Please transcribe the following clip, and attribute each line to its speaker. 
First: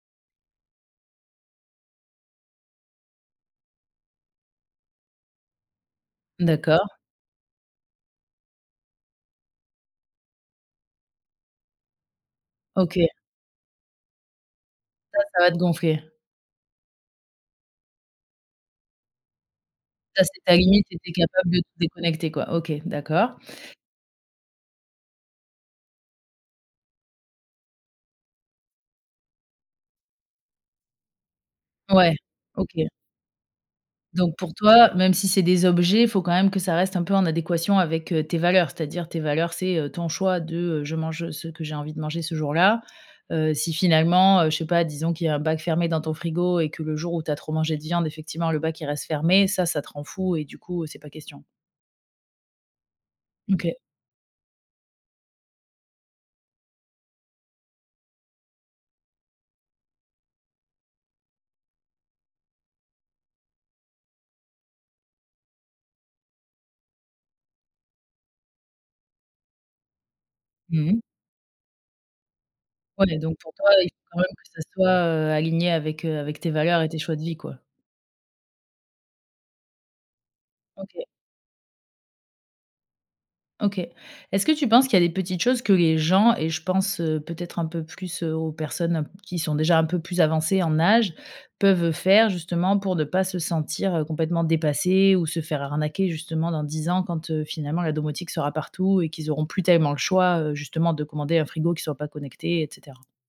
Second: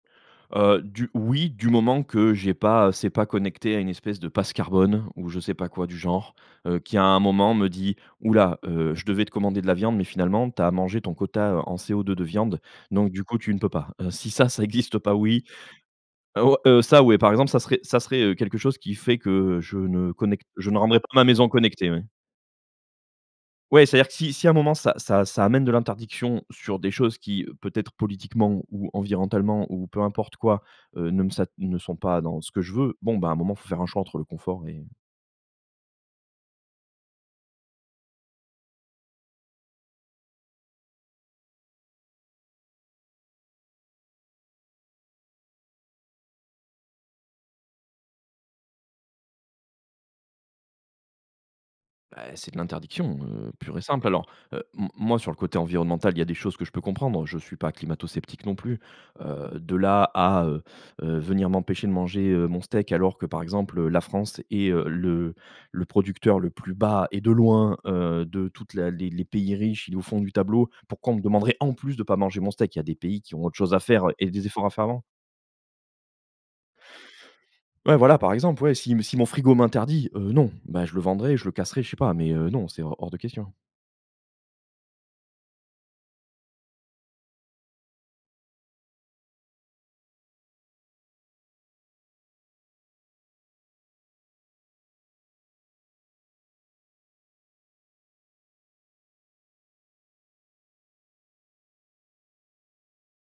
Speaker 1: Heu, du, oui, du moment que j'ai pas, c'est pas connecté à une espèce de passe carbone, ou je sais pas quoi du genre, heu,
Speaker 2: D'accord.
Speaker 1: qui à un moment me dit: «Ouh là, heu, je devais te commander de la viande, mais finalement, tu as mangé ton quota, heu, en CO2 de viande,
Speaker 2: OK.
Speaker 1: donc du coup tu ne peux pas.» heu, si ça, ça existe pas,
Speaker 2: Ça, ça
Speaker 1: oui.
Speaker 2: va te gonfler.
Speaker 1: Heu, o, heu, ça ouais, par exemple, ça serait ça serait, heu, quelque chose qui fait que je ne
Speaker 2: Ça, c'est
Speaker 1: connecte,
Speaker 2: ta
Speaker 1: je ne
Speaker 2: limite, et
Speaker 1: rendrai pas
Speaker 2: tu es
Speaker 1: ma maison
Speaker 2: capable de te
Speaker 1: connectée, ouais.
Speaker 2: déconnecter, quoi. OK, d'accord.
Speaker 1: Ouais, c'est-à-dire que si si à un moment ça ça ça amène de l'interdiction sur des choses qui, peut-être politiquement ou environnementalement, ou peu importe quoi, heu, ne me sa ne sont
Speaker 2: Ouais,
Speaker 1: pas dans ce que je
Speaker 2: OK.
Speaker 1: veux, bon, bah, à un moment il faut faire un choix entre le
Speaker 2: Donc, pour
Speaker 1: confort et
Speaker 2: toi, même si c'est des objets, il faut quand même que ça reste un peu en adéquation avec, heu, tes valeurs, c'est-à-dire tes valeurs. C'est, heu, ton choix de, heu, je mange, ce que j'ai envie de manger ce jour-là. Heu, si finalement, heu, je sais pas, disons qu'il y a un bac fermé dans ton frigo, et que le jour où tu as trop mangé de viande, effectivement, le bac il reste fermé, ça, ça te rend fou, et du coup, c'est pas question.
Speaker 1: Beh, c'est de l'interdiction, heu,
Speaker 2: Mmh, OK.
Speaker 1: pure et simple. Alors, heu, m moi, sur le côté environnemental, il y a des choses que je peux comprendre, je suis pas climatosceptique non plus. Heu, de là à, heu heu, venir m'empêcher de manger, heu, mon steak. Alors que, par exemple, heu, la France est, heu, le le producteur le plus bas, et de loin, heu, de toute la les les pays riches. Il est au fond du tableau.
Speaker 2: Mmh mh.
Speaker 1: Pourquoi on me demanderait, en plus, de pas manger mon steak? Il y a des
Speaker 2: Ouais, mais
Speaker 1: pays qui
Speaker 2: donc
Speaker 1: ont
Speaker 2: pour
Speaker 1: autre
Speaker 2: toi,
Speaker 1: chose à
Speaker 2: il
Speaker 1: faire,
Speaker 2: faut quand même
Speaker 1: et des
Speaker 2: que ça
Speaker 1: efforts à faire
Speaker 2: soit,
Speaker 1: avant.
Speaker 2: heu, aligné avec, heu, avec tes valeurs et tes choix de vie, quoi.
Speaker 1: Ouais, voilà, par exemple. Ouais, si si mon frigo m'interdit, heu, non, bah, je le
Speaker 2: OK.
Speaker 1: vendrai, je le casserai, je sais pas, mais heu, non c'est hors hors de question.
Speaker 2: OK. Est-ce que tu penses qu'il y a des petites choses que les gens, et je pense, heu, peut-être un peu plus, heu, aux personnes un p qui sont déjà un peu plus avancées en âge, peuvent faire, justement, pour ne pas se sentir, heu, complètement dépassées, ou se faire arnaquer, justement, dans 10 ans quand, heu, finalement, la domotique sera partout, et qu'ils auront plus tellement le choix, heu, justement, de commander un frigo qui soit pas connecté, et cetera?